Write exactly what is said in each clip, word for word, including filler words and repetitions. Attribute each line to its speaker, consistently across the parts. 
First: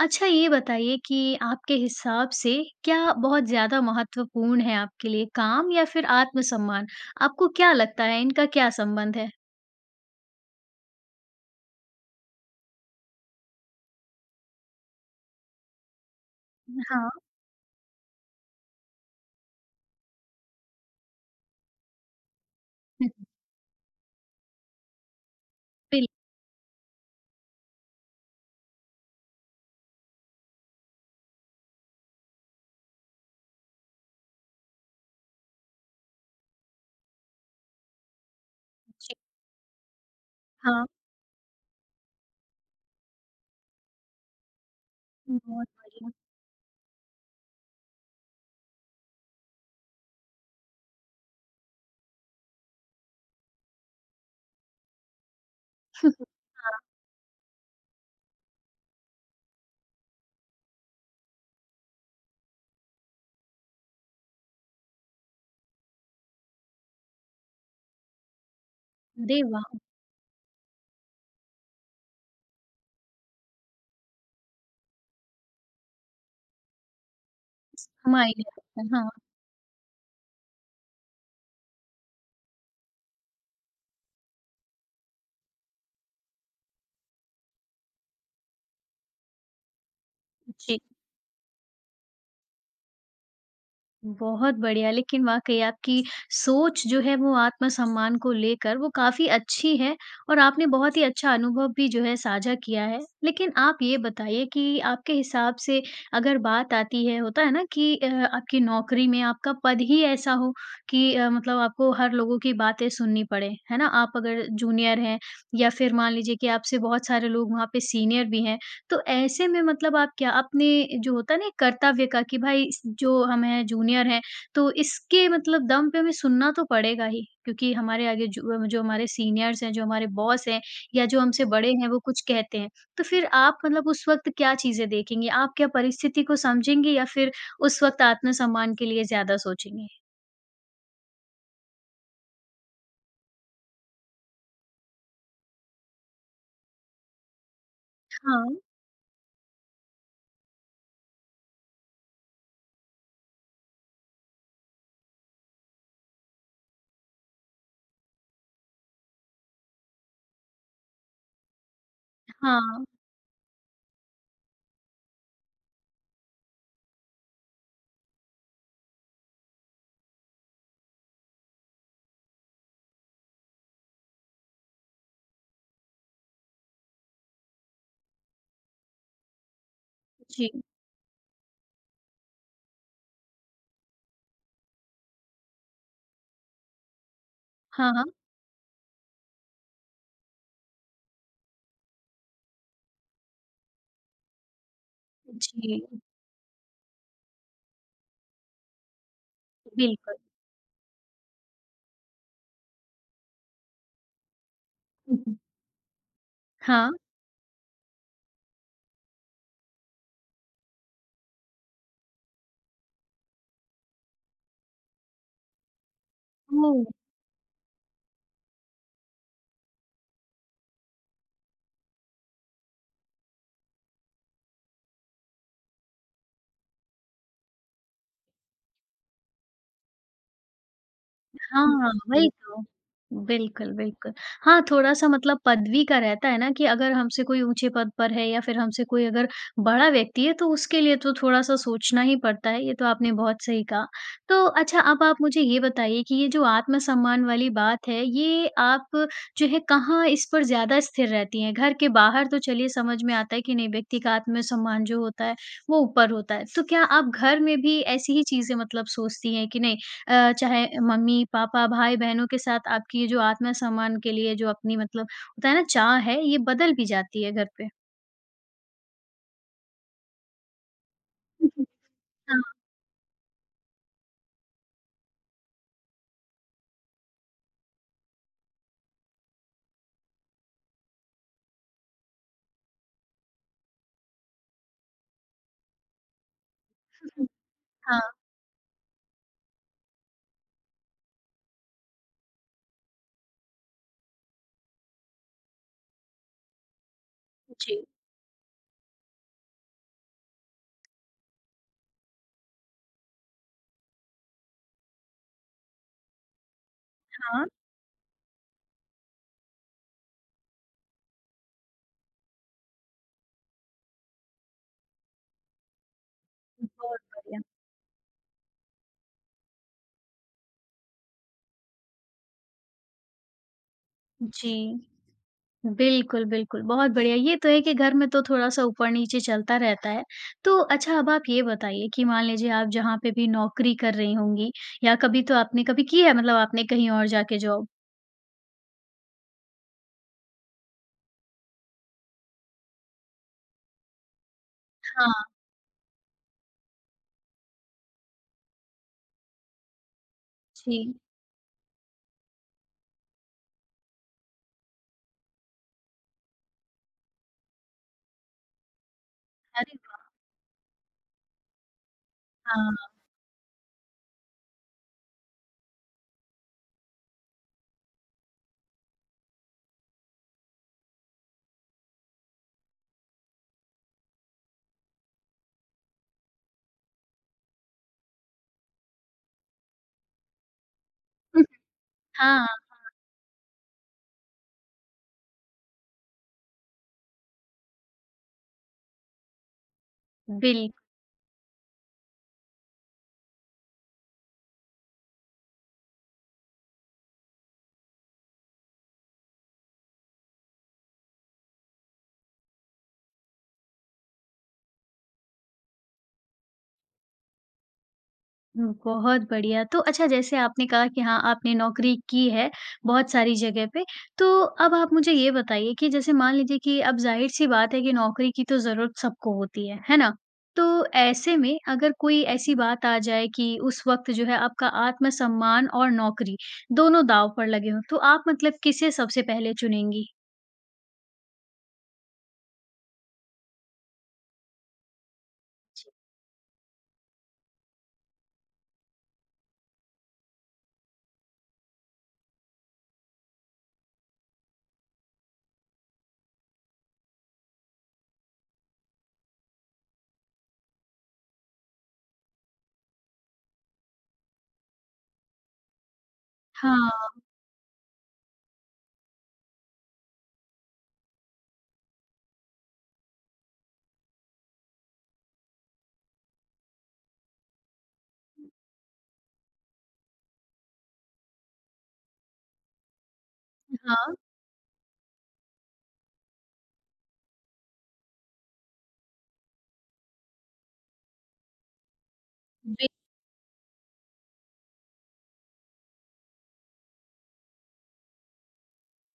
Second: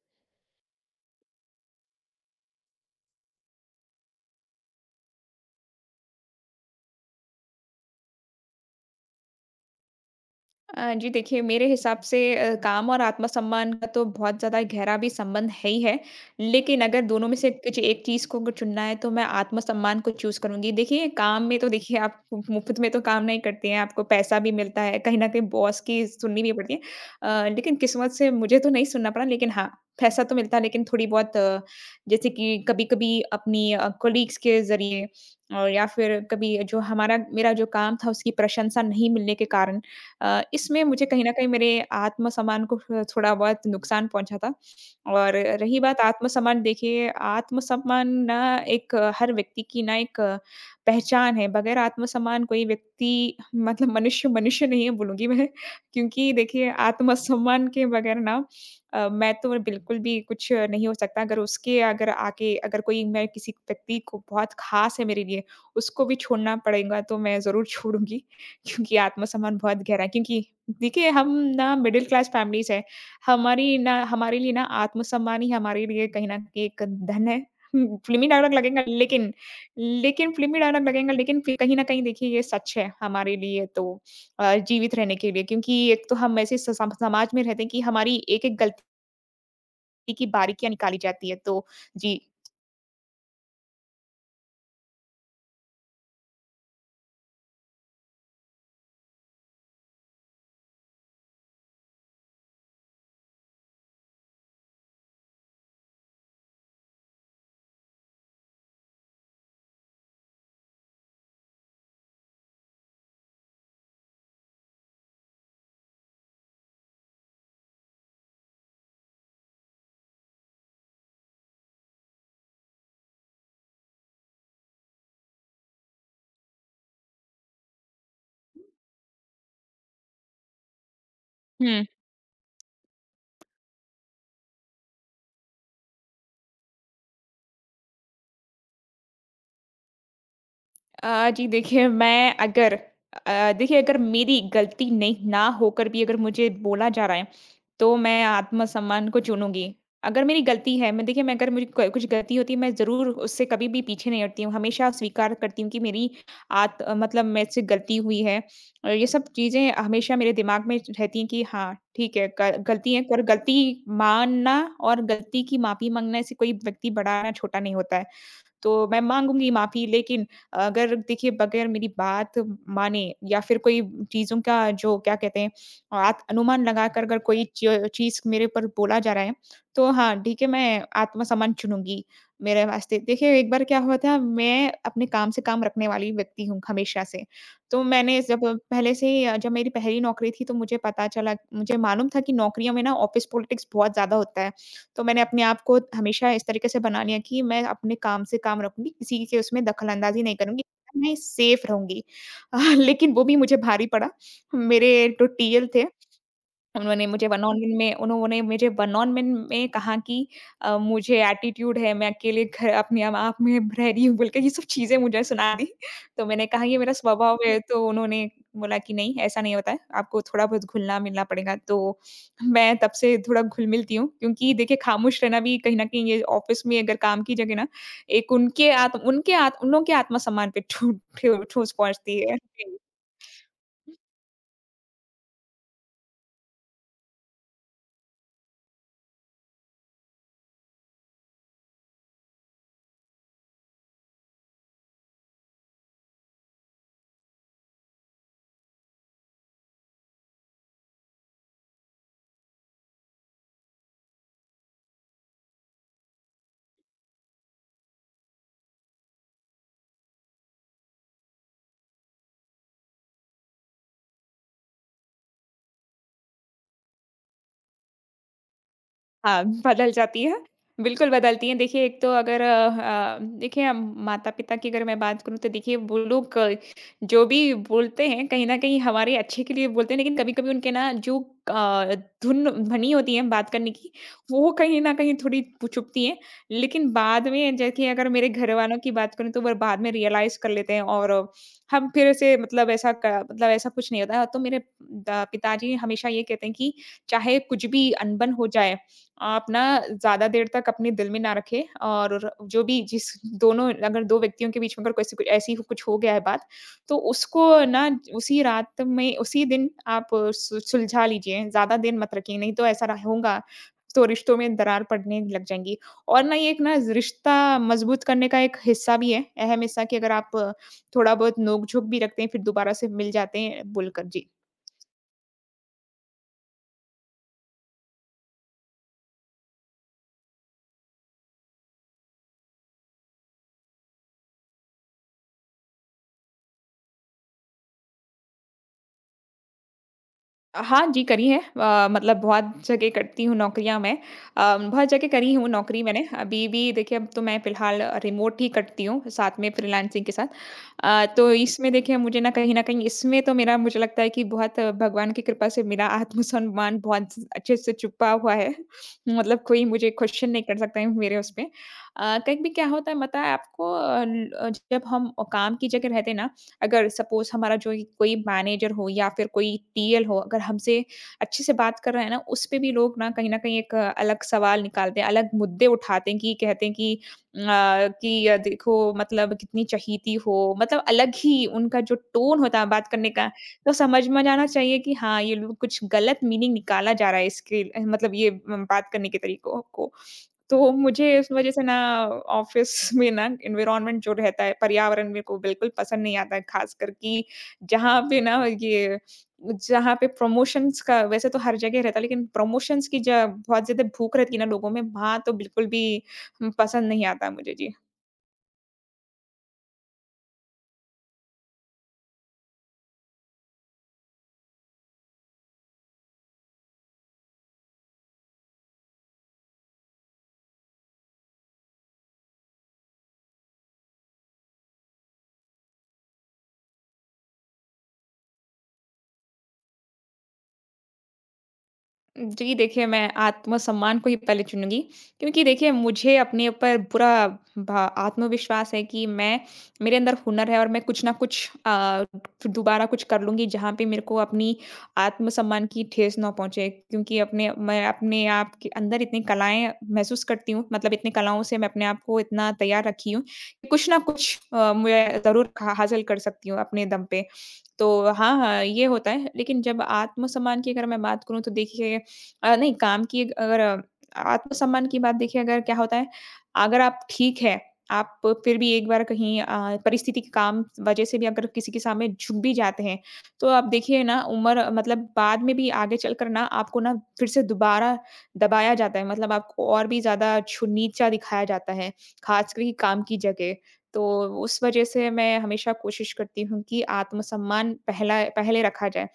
Speaker 1: अच्छा ये बताइए कि आपके हिसाब से क्या बहुत ज़्यादा महत्वपूर्ण है आपके लिए काम या फिर आत्मसम्मान? आपको क्या लगता है इनका क्या संबंध है?
Speaker 2: अ, जी देखिए, मेरे हिसाब से अ, काम और आत्मसम्मान का तो बहुत ज़्यादा गहरा भी संबंध है ही है। लेकिन अगर
Speaker 1: हाँ,
Speaker 2: दोनों में से कुछ एक चीज़ को अगर चुनना है तो मैं आत्मसम्मान को चूज़ करूँगी। देखिए, काम में तो देखिए आप मुफ़्त में तो काम नहीं करते हैं, आपको पैसा भी मिलता है, कहीं न कहीं बॉस की
Speaker 1: बिल्कुल,
Speaker 2: सुननी भी पड़ती है। अ, लेकिन किस्मत से मुझे तो नहीं सुनना पड़ा लेकिन हाँ, पैसा तो मिलता है लेकिन थोड़ी बहुत अ, जैसे कि कभी-कभी अपनी अ, कलीग्स के ज़रिए और या फिर कभी जो हमारा मेरा जो काम था उसकी प्रशंसा नहीं
Speaker 1: जी।
Speaker 2: मिलने के कारण अ, इसमें
Speaker 1: हाँ,
Speaker 2: मुझे कहीं न कहीं मेरे आत्मसम्मान को थो थोड़ा बहुत नुकसान पहुँचा था। और
Speaker 1: बहुत
Speaker 2: रही बात
Speaker 1: बढ़िया।
Speaker 2: आत्मसम्मान, देखिए आत्मसम्मान ना एक अ, हर व्यक्ति की ना एक अ, पहचान है, बगैर आत्मसम्मान कोई व्यक्ति मतलब मनुष्य मनुष्य नहीं है बोलूँगी मैं क्योंकि देखिए आत्मसम्मान के बगैर ना अ, मैं तो बिल्कुल भी कुछ नहीं हो सकता। अगर उसके अगर आके अगर कोई मैं किसी व्यक्ति को बहुत ख़ास है मेरे लिए, उसको भी छोड़ना पड़ेगा तो मैं ज़रूर छोड़ूँगी। क्योंकि
Speaker 1: अरे
Speaker 2: आत्मसम्मान
Speaker 1: वाह!
Speaker 2: बहुत गहरा है, क्योंकि देखिए हम ना मिडिल क्लास फैमिली से हैं। हमारी ना हमारे लिए ना आत्मसम्मान ही हमारे लिए कहीं न कहीं एक धन है। फ़िल्मी
Speaker 1: मायने
Speaker 2: डायलॉग
Speaker 1: रखता
Speaker 2: लगेगा,
Speaker 1: है, हाँ,
Speaker 2: लेकिन लेकिन फ़िल्मी डायलॉग लगेगा लेकिन फ़िर कहीं न कहीं देखिए ये सच है हमारे लिए तो अ, जीवित रहने के लिए, क्योंकि एक तो हम ऐसे स सम समाज में रहते हैं कि हमारी एक-एक गलती की बारीकियाँ
Speaker 1: जी।
Speaker 2: निकाली जाती है। तो जी।
Speaker 1: बहुत बढ़िया, लेकिन वाक़ई आपकी सोच जो है वो आत्मसम्मान को लेकर वो काफ़ी अच्छी है और आपने बहुत ही अच्छा अनुभव भी जो है साझा किया है। लेकिन आप ये बताइए कि आपके हिसाब से अगर बात आती है होता है ना कि अ, आपकी नौकरी में आपका पद ही ऐसा हो कि अ, मतलब आपको हर लोगों की बातें सुननी पड़े, है ना? आप अगर जूनियर हैं या फिर मान लीजिए कि आपसे बहुत सारे लोग वहाँ पे सीनियर भी हैं। तो ऐसे में मतलब आप क्या अपने जो होता है ना एक कर्तव्य का कि भाई इस जो हम हैं जूनियर हैं, तो इसके मतलब दम पे हमें सुनना तो पड़ेगा ही क्योंकि हमारे आगे जो जो हमारे सीनियर्स हैं, जो हमारे बॉस हैं या जो हमसे बड़े
Speaker 2: हुँ।
Speaker 1: हैं वो कुछ कहते हैं। तो फिर आप मतलब उस वक़्त क्या चीज़ें देखेंगे? आप क्या परिस्थिति को समझेंगे या फिर उस वक़्त आत्मसम्मान के लिए ज़्यादा सोचेंगे?
Speaker 2: अ, जी देखिए, मैं अगर अ, देखिए अगर मेरी गलती नहीं ना होकर भी अगर मुझे बोला जा रहा है, तो मैं
Speaker 1: हाँ,
Speaker 2: आत्मसम्मान को चुनूँगी। अगर मेरी गलती है, मैं देखिए मैं अगर मुझे क कुछ गलती होती है मैं ज़रूर उससे कभी भी पीछे नहीं हटती हूँ। हमेशा स्वीकार करती हूँ कि मेरी आत अ, मतलब मेरे से गलती हुई है। और ये सब चीज़ें हमेशा मेरे दिमाग में रहती हैं कि हाँ, ठीक है ग
Speaker 1: हाँ,
Speaker 2: गलती है और गलती मानना और गलती की माफ़ी माँगना इससे कोई व्यक्ति बड़ा या छोटा नहीं होता है। तो मैं माँगूँगी माफ़ी, लेकिन अगर देखिए बगैर मेरी बात माने या फिर कोई चीज़ों का जो क्या कहते हैं आत अनुमान लगाकर अगर कोई च चीज़ मेरे ऊपर बोला जा रहा है, तो हाँ, ठीक है
Speaker 1: जी।
Speaker 2: मैं आत्मसम्मान चुनूँगी मेरे वास्ते। देखिए एक बार क्या हुआ था, मैं अपने काम से काम रखने वाली व्यक्ति हूँ हमेशा से। तो
Speaker 1: हाँ, हाँ।
Speaker 2: मैंने जब पहले से ही जब मेरी पहली नौकरी थी तो मुझे पता चला, मुझे मालूम था कि नौकरियों में ना ऑफ़िस पॉलिटिक्स बहुत ज़्यादा होता है। तो मैंने अपने आप
Speaker 1: जी,
Speaker 2: को हमेशा इस तरीके से बना लिया कि मैं अपने काम से काम रखूँगी, किसी के उसमें
Speaker 1: बिल्कुल।
Speaker 2: दखल-अंदाज़ी नहीं करूँगी, मैं सेफ रहूँगी। लेकिन वो भी मुझे भारी पड़ा। मेरे जो टीएल थे
Speaker 1: हाँ,
Speaker 2: उन्होंने मुझे वन on वन में उन्होंने मुझे वन on वन में कहा कि अ, मुझे एटीट्यूड है, मैं अकेले घर अपने म आप में रह रही हूँ बोल के ये सब चीज़ें मुझे सुना दी। तो मैंने कहा ये
Speaker 1: ओह!
Speaker 2: मेरा स्वभाव है, तो उन्होंने बोला कि नहीं ऐसा नहीं होता है, आपको थोड़ा बहुत घुलना-मिलना पड़ेगा। तो मैं तब से थोड़ा घुल-मिलती हूँ, क्योंकि देखिए खामोश रहना भी कहीं न कहीं ये ऑफ़िस में अगर काम की जगह ना, एक उनके आत उनके आत उन लोगों के आत्मसम्मान पे ठू ठू ठूस
Speaker 1: हाँ,
Speaker 2: पहुँचती
Speaker 1: वही
Speaker 2: है।
Speaker 1: तो।
Speaker 2: जी।
Speaker 1: बिल्कुल, बिल्कुल। हाँ, थोड़ा-सा मतलब पदवी का रहता है ना कि अगर हमसे कोई ऊँचे पद पर है या फिर हमसे कोई अगर बड़ा व्यक्ति है तो उसके लिए तो थोड़ा-सा सोचना ही पड़ता है, ये तो आपने बहुत सही कहा। तो अच्छा अब आप मुझे ये बताइए कि ये जो आत्मसम्मान वाली बात है, ये आप जो है कहाँ इस पर ज़्यादा स्थिर रहती हैं? घर के बाहर तो चलिए समझ में आता है कि नहीं व्यक्ति का आत्मसम्मान जो होता है, वो ऊपर होता है। तो क्या आप घर में भी ऐसी ही चीज़ें मतलब सोचती हैं कि नहीं अ, चाहे मम्मी-पापा, भाई-बहनों के साथ आपकी ये जो आत्मसम्मान के लिए जो अपनी मतलब होता है ना चाह है, ये बदल भी जाती है घर पे।
Speaker 2: हाँ, बदल जाती है। बिल्कुल बदलती हैं। देखिए एक तो अगर
Speaker 1: हाँ,
Speaker 2: अ, अ, देखिए हम माता-पिता की अगर मैं बात करूँ तो देखिए वो लोग अ, जो भी बोलते हैं कहीं न कहीं हमारे अच्छे के लिए बोलते हैं, लेकिन कभी-कभी उनके ना जो अ, धुन भनी होती है बात करने की वो कहीं न कहीं थोड़ी पु चुभती है। लेकिन बाद में देखिए
Speaker 1: हाँ,
Speaker 2: अगर मेरे घरवालों की बात करूँ तो वो बाद में रियलाइज़ कर लेते हैं और अ, हम फिर से मतलब ऐसा क मतलब ऐसा कुछ नहीं होता है। तो मेरे द पिताजी हमेशा ये कहते हैं कि चाहे कुछ
Speaker 1: जी,
Speaker 2: भी अनबन हो जाए आप ना ज़्यादा देर तक अपने दिल में ना रखें, और जो भी जिस दोनों अगर दो व्यक्तियों के बीच में अगर कैसी कोई ऐसी कुछ हो गया है बात, तो
Speaker 1: हाँ,
Speaker 2: उसको ना उसी रात में उसी दिन आप सु सुलझा लीजिए, ज़्यादा देर मत रखिए, नहीं तो ऐसा रह होगा तो रिश्तों में दरार पड़ने लग जाएँगी। और ना ये एक ना
Speaker 1: बहुत
Speaker 2: रिश्ता
Speaker 1: बढ़िया।
Speaker 2: मज़बूत करने का एक हिस्सा भी है, अहम हिस्सा कि अगर आप थोड़ा-बहुत नोक-झोंक भी रखते हैं, फिर दोबारा से मिल जाते हैं बोलकर। जी।
Speaker 1: जी, बिल्कुल, बिल्कुल, बहुत बढ़िया। ये तो है कि घर में तो थोड़ा-सा ऊपर-नीचे चलता रहता है। तो अच्छा अब आप ये बताइए कि मान लीजिए आप जहाँ पे भी नौकरी कर रही होंगी या कभी तो आपने कभी की है मतलब आपने कहीं और जाके जॉब?
Speaker 2: हाँ जी, करी है। अ, मतलब बहुत जगह करती हूँ नौकरियाँ मैं। अ, बहुत जगह करी
Speaker 1: हाँ,
Speaker 2: हूँ नौकरी मैंने। अभी भी देखिए, अब तो मैं फ़िलहाल रिमोट ही करती हूँ, साथ में फ्रीलांसिंग के साथ।
Speaker 1: जी।
Speaker 2: अ, तो इसमें देखिए मुझे ना कहीं न कहीं इसमें तो मेरा, मुझे लगता है कि बहुत भगवान की कृपा से मेरा आत्मसम्मान बहुत अच्छे से छुपा हुआ है। मतलब कोई
Speaker 1: अरे
Speaker 2: मुझे
Speaker 1: वाह!
Speaker 2: क्वेश्चन नहीं कर सकता है मेरे उस पे। अ, कहीं भी क्या होता
Speaker 1: हाँ,
Speaker 2: है पता है आपको, अ, ल अ, जब हम काम की जगह रहते हैं ना, अगर सपोज़ हमारा जो ही कोई मैनेजर हो या फिर कोई टीएल हो, अगर हमसे अच्छे से बात कर रहा है ना, उसपे भी लोग ना कहीं न कहीं एक अ, अलग सवाल निकालते हैं, अलग मुद्दे उठाते हैं कि कहते हैं कि अ, कि अ, देखो मतलब कितनी चहेती हो, मतलब अलग ही उनका जो टोन
Speaker 1: हाँ,
Speaker 2: होता है बात करने का, तो समझ में जाना चाहिए कि हाँ, ये लोग कुछ गलत मीनिंग निकाला जा रहा है इसके मतलब ये म, बात करने के तरीकों को।
Speaker 1: बिल
Speaker 2: तो मुझे इस वज़ह से ना ऑफ़िस में ना एनवायरनमेंट जो रहता है, पर्यावरण मेरे को बिल्कुल पसंद नहीं आता है, ख़ासकर कि जहाँ पे ना ये जहाँ पे प्रमोशंस का वैसे तो हर जगह रहता है, लेकिन प्रमोशंस की ज बहुत ज़्यादा भूख रहती है ना लोगों में, वहाँ तो बिल्कुल भी उम, पसंद नहीं आता मुझे। जी।
Speaker 1: हुँ, बहुत बढ़िया। तो अच्छा जैसे आपने कहा कि हाँ, आपने नौकरी की है बहुत सारी जगह पे। तो अब आप मुझे ये बताइए कि जैसे मान लीजिए कि अब ज़ाहिर-सी बात है कि नौकरी की तो ज़रूरत सबको होती है, है ना? तो ऐसे में अगर कोई ऐसी बात आ जाए कि उस वक़्त जो है आपका आत्मसम्मान और नौकरी दोनों दाँव पर लगे हों, तो आप मतलब किसे सबसे पहले चुनेंगी?
Speaker 2: जी, देखिए मैं आत्मसम्मान को ही पहले चुनूँगी, क्योंकि देखिए मुझे अपने ऊपर पूरा भा आत्मविश्वास है कि मैं मेरे अंदर हुनर है और मैं कुछ ना कुछ अ, दोबारा कुछ कर लूँगी जहाँ पे मेरे को अपनी आत्मसम्मान की ठेस ना पहुँचे। क्योंकि अपने मैं अपने आप के अंदर इतनी कलाएँ महसूस करती हूँ, मतलब इतनी कलाओं से मैं अपने आप को इतना तैयार रखी हूँ कि कुछ ना कुछ अ, मैं ज़रूर खा हासिल कर सकती हूँ अपने दम
Speaker 1: हाँ।
Speaker 2: पे। तो हाँ, हाँ, ये होता है। लेकिन जब आत्मसम्मान की अगर मैं बात करूँ तो देखिए अ, नहीं काम की अगर अ, आत्मसम्मान की बात देखिए अगर क्या होता है, अगर आप ठीक है, आप फिर भी एक बार कहीं अ, परिस्थिति के काम वजह से भी अगर किसी के सामने झुक भी जाते हैं, तो आप देखिए
Speaker 1: हाँ,
Speaker 2: ना उम्र मतलब बाद में भी आगे चलकर ना आपको ना फिर से दोबारा दबाया जाता है। मतलब आपको और भी ज़्यादा छु नीचा दिखाया जाता है, ख़ासकर कि
Speaker 1: बि
Speaker 2: काम की जगह। तो उस वजह से मैं हमेशा कोशिश करती हूँ कि आत्मसम्मान पहला पहले रखा जाए।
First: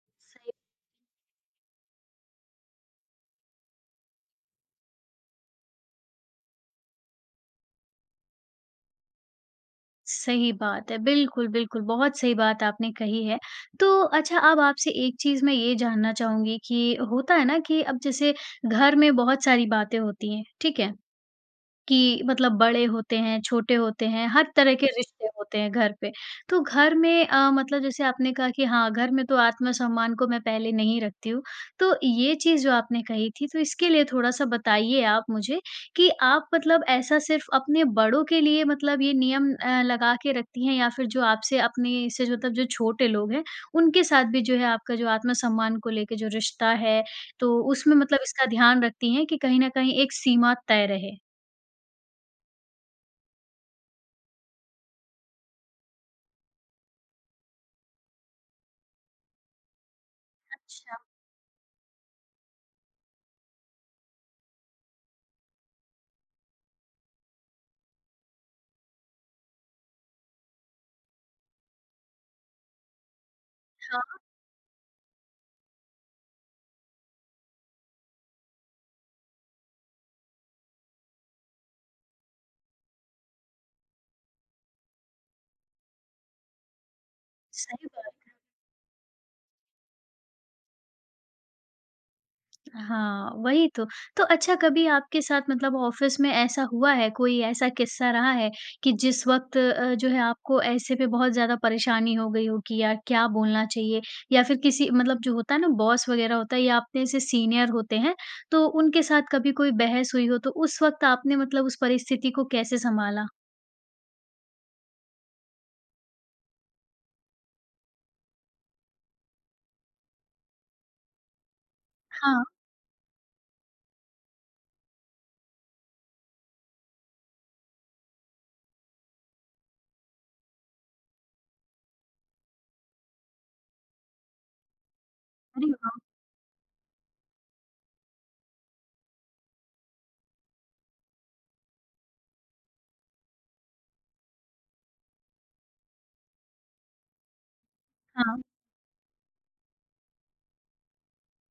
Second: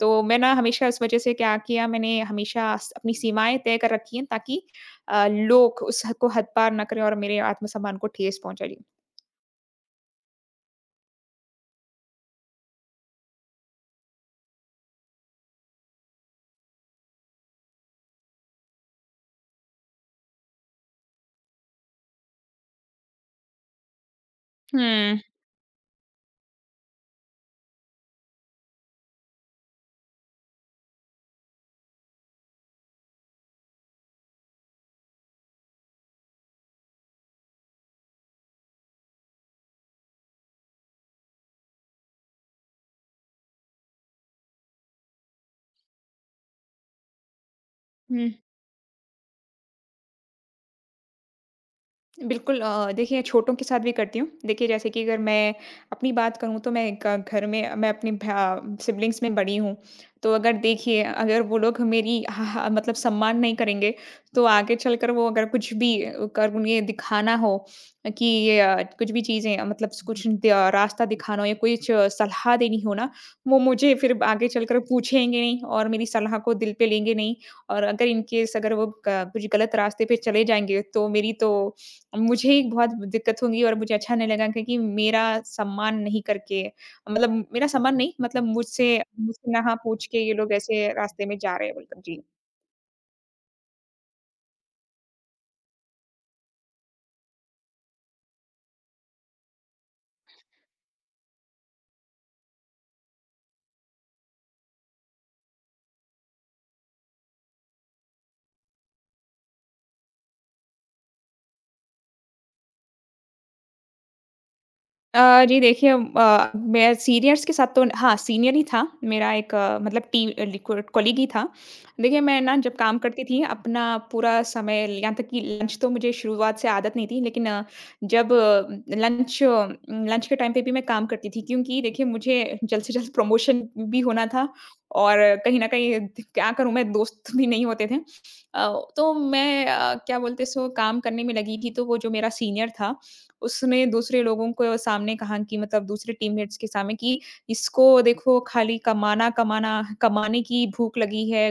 Speaker 2: तो मैं ना हमेशा इस वजह से क्या किया मैंने हमेशा स अपनी सीमाएँ तय कर रखी हैं ताकि अ, लोग उस हद को हद पार ना करें और मेरे आत्मसम्मान को ठेस पहुँचाएँ। जी।
Speaker 1: सही बात है। बिल्कुल, बिल्कुल, बहुत सही बात आपने कही है। तो अच्छा अब आपसे एक चीज़ मैं ये जानना चाहूँगी कि होता है ना कि अब जैसे घर में बहुत सारी बातें होती हैं, ठीक है? कि मतलब बड़े होते हैं, छोटे होते हैं, हर तरह के
Speaker 2: हुँ।
Speaker 1: रिश्ते होते हैं घर पे। तो घर में अ, मतलब जैसे आपने कहा कि हाँ, घर में तो आत्मसम्मान को मैं पहले नहीं रखती हूँ। तो ये चीज़ जो आपने कही थी, तो इसके लिए थोड़ा-सा बताइए आप मुझे कि आप मतलब ऐसा सिर्फ़ अपने बड़ों के लिए मतलब ये नियम अ, लगा के रखती हैं या फिर जो आपसे अपने से जो मतलब जो छोटे लोग हैं, उनके साथ भी जो है आपका जो आत्मसम्मान को लेके जो रिश्ता है, तो उसमें मतलब
Speaker 2: हुँ।
Speaker 1: इसका ध्यान रखती हैं कि कहीं न कहीं एक सीमा तय रहे?
Speaker 2: बिल्कुल, अ, देखिए छोटों के साथ भी करती हूँ। देखिए जैसे कि अगर मैं अपनी बात करूँ तो मैं ग घर में मैं अपने भा सिब्लिंग्स में बड़ी हूँ। तो अगर
Speaker 1: अच्छा,
Speaker 2: देखिए अगर वो लोग मेरी ह ह मतलब सम्मान नहीं करेंगे तो आगे चलकर वो अगर कुछ भी कर उन्हें दिखाना हो कि ये अ, कुछ भी चीज़ें अ, मतलब कुछ दिया रास्ता दिखाना हो या कुछ अ, सलाह देनी हो ना, वो मुझे फिर
Speaker 1: हाँ,
Speaker 2: आगे चलकर पूछेंगे नहीं और मेरी सलाह को दिल पे लेंगे नहीं। और अगर इन केस अगर वो क कुछ गलत रास्ते पे चले जाएँगे तो मेरी तो अब मुझे ही बहुत दिक्कत होगी और मुझे अच्छा नहीं लगा क्योंकि मेरा सम्मान नहीं करके मतलब मेरा
Speaker 1: सही
Speaker 2: सम्मान नहीं
Speaker 1: बात।
Speaker 2: मतलब मुझसे मुझसे ना पूछ के ये लोग ऐसे रास्ते में जा रहे हैं बोलकर। जी।
Speaker 1: हाँ, वही तो। तो अच्छा कभी आपके साथ मतलब ऑफ़िस में ऐसा हुआ है, कोई ऐसा किस्सा रहा है कि जिस वक़्त अ, जो है आपको ऐसे पे बहुत ज़्यादा परेशानी हो गई हो कि यार क्या बोलना चाहिए? या फिर किसी मतलब जो होता है ना बॉस वग़ैरह होता है या अपने से सीनियर होते हैं, तो उनके साथ कभी कोई बहस हुई हो, तो उस वक़्त आपने मतलब उस परिस्थिति को कैसे सँभाला?
Speaker 2: अ, जी देखिए, अ, मैं सीनियर्स के साथ तो हाँ, सीनियर ही था मेरा एक अ, मतलब टी लिकु कॉलीग ही था। देखिए मैं
Speaker 1: हाँ,
Speaker 2: ना जब काम करती थी अपना पूरा समय, यहाँ तक कि लंच तो मुझे शुरुआत से आदत नहीं थी, लेकिन अ, जब लंच लंच के टाइम पे भी मैं काम करती थी क्योंकि देखिए मुझे जल्द से जल्द प्रमोशन भी होना था और कहीं न
Speaker 1: अरे
Speaker 2: कहीं
Speaker 1: वाह!
Speaker 2: क्या करूँ मैं दोस्त भी नहीं होते थे। अ, तो मैं अ, क्या बोलते हैं सो काम करने में लगी थी तो वो जो मेरा सीनियर था उसमें दूसरे लोगों को सामने कहा कि मतलब दूसरे टीममेट्स के सामने कि इसको देखो
Speaker 1: हाँ,
Speaker 2: खाली कमाना कमाना कमाने की भूख लगी है,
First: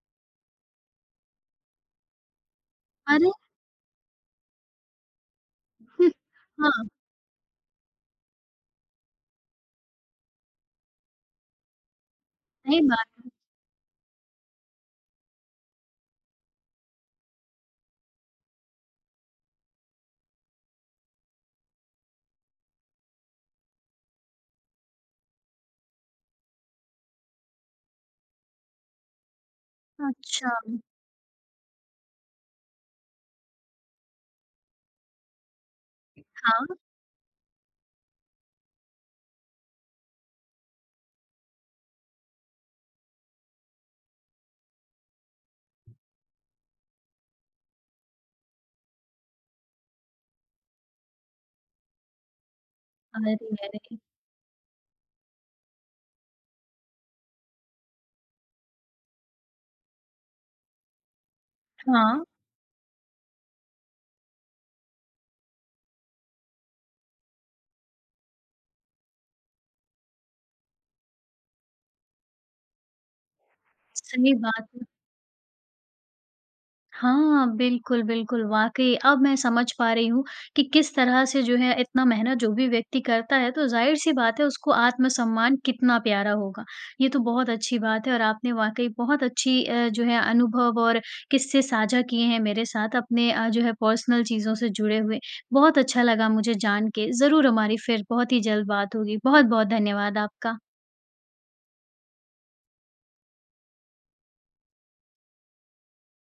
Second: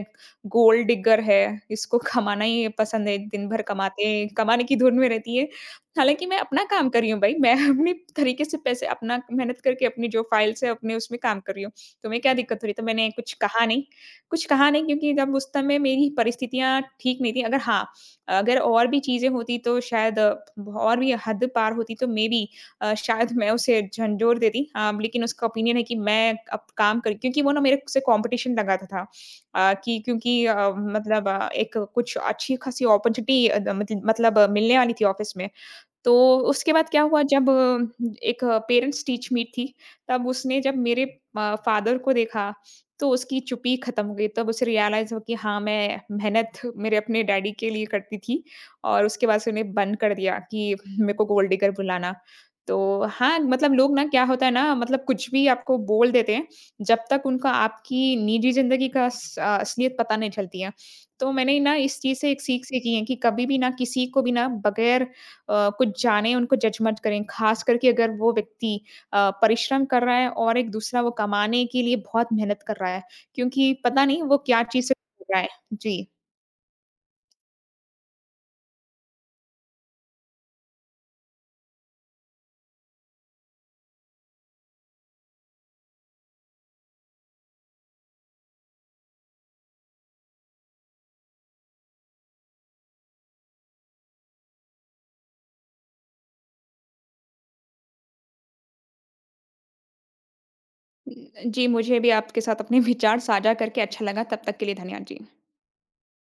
Speaker 2: गोल्ड डिगर है, इसको कमाना ही पसंद है,
Speaker 1: अरे!
Speaker 2: दिन भर कमाते कमाने की धुन में रहती है। हालाँकि मैं अपना
Speaker 1: हाँ,
Speaker 2: काम कर रही हूँ भाई, मैं अपने तरीके से पैसे अपना मेहनत करके अपनी जो फाइल्स है अपने उसमें काम कर रही हूँ, तो मैं क्या दिक्कत हो रही है?
Speaker 1: सही
Speaker 2: तो
Speaker 1: बात
Speaker 2: मैंने
Speaker 1: है।
Speaker 2: कुछ कहा नहीं, कुछ कहा नहीं, क्योंकि जब उस समय मेरी परिस्थितियाँ ठीक नहीं थी। अगर हाँ, अगर और भी चीज़ें होती तो शायद अ, और भी हद पार होती तो मेबी अ, शायद मैं उसे झंझोर देती। अ, लेकिन उसका ओपिनियन है कि मैं अब काम कर क्योंकि वो ना मेरे से कॉम्पिटिशन लगाता था। अ, कि क्योंकि
Speaker 1: अच्छा,
Speaker 2: अ, मतलब अ, एक कुछ अच्छी-खासी अपॉर्च्युनिटी अ, मतलब मतलब अ, मिलने वाली थी ऑफ़िस में। तो
Speaker 1: हाँ,
Speaker 2: उसके बाद क्या हुआ जब अ, एक पेरेंट्स टीच मीट थी, तब उसने जब मेरे अ, फ़ादर को देखा, तो उसकी चुप्पी ख़त्म हो गई। तब उसे रियलाइज़ हुआ कि हाँ, मैं मेहनत मेरे अपने डैडी के लिए करती थी और उसके बाद से उन्हें बंद कर दिया कि मेरे को गोल्ड डिगर बुलाना। तो
Speaker 1: अरे,
Speaker 2: हाँ, मतलब लोग
Speaker 1: अरे!
Speaker 2: ना क्या होता है ना मतलब कुछ भी आपको बोल देते हैं, जब तक उनका आपकी निजी ज़िंदगी का अस अ, असलियत पता नहीं चलती है। तो मैंने ना इस चीज़
Speaker 1: हाँ।
Speaker 2: से एक सीख सीखी है कि कभी भी ना किसी को भी ना बगैर अ, कुछ जानें, उनको जज मत करें। ख़ास करके अगर वो व्यक्ति अ, परिश्रम कर रहा है और एक दूसरा वो कमाने के लिए बहुत मेहनत कर रहा है, क्योंकि पता नहीं
Speaker 1: सही
Speaker 2: वो क्या
Speaker 1: बात है।
Speaker 2: चीज़ से गुज़र रहा है। जी।
Speaker 1: हाँ, बिल्कुल, बिल्कुल, वाक़ई अब मैं समझ पा रही हूँ कि किस तरह से जो है इतना मेहनत जो भी व्यक्ति करता है, तो ज़ाहिर-सी बात है उसको आत्मसम्मान कितना प्यारा होगा। ये तो बहुत अच्छी बात है और आपने वाक़ई बहुत अच्छी अ, जो है अनुभव और किस्से साझा किए हैं मेरे साथ अपने अ, जो है पर्सनल चीज़ों से जुड़े हुए। बहुत अच्छा लगा मुझे जान के, ज़रूर हमारी फिर बहुत ही जल्द बात होगी। बहुत-बहुत धन्यवाद आपका।
Speaker 2: जी, मुझे भी आपके साथ अपने विचार साझा करके अच्छा लगा। तब तक के लिए धन्यवाद जी।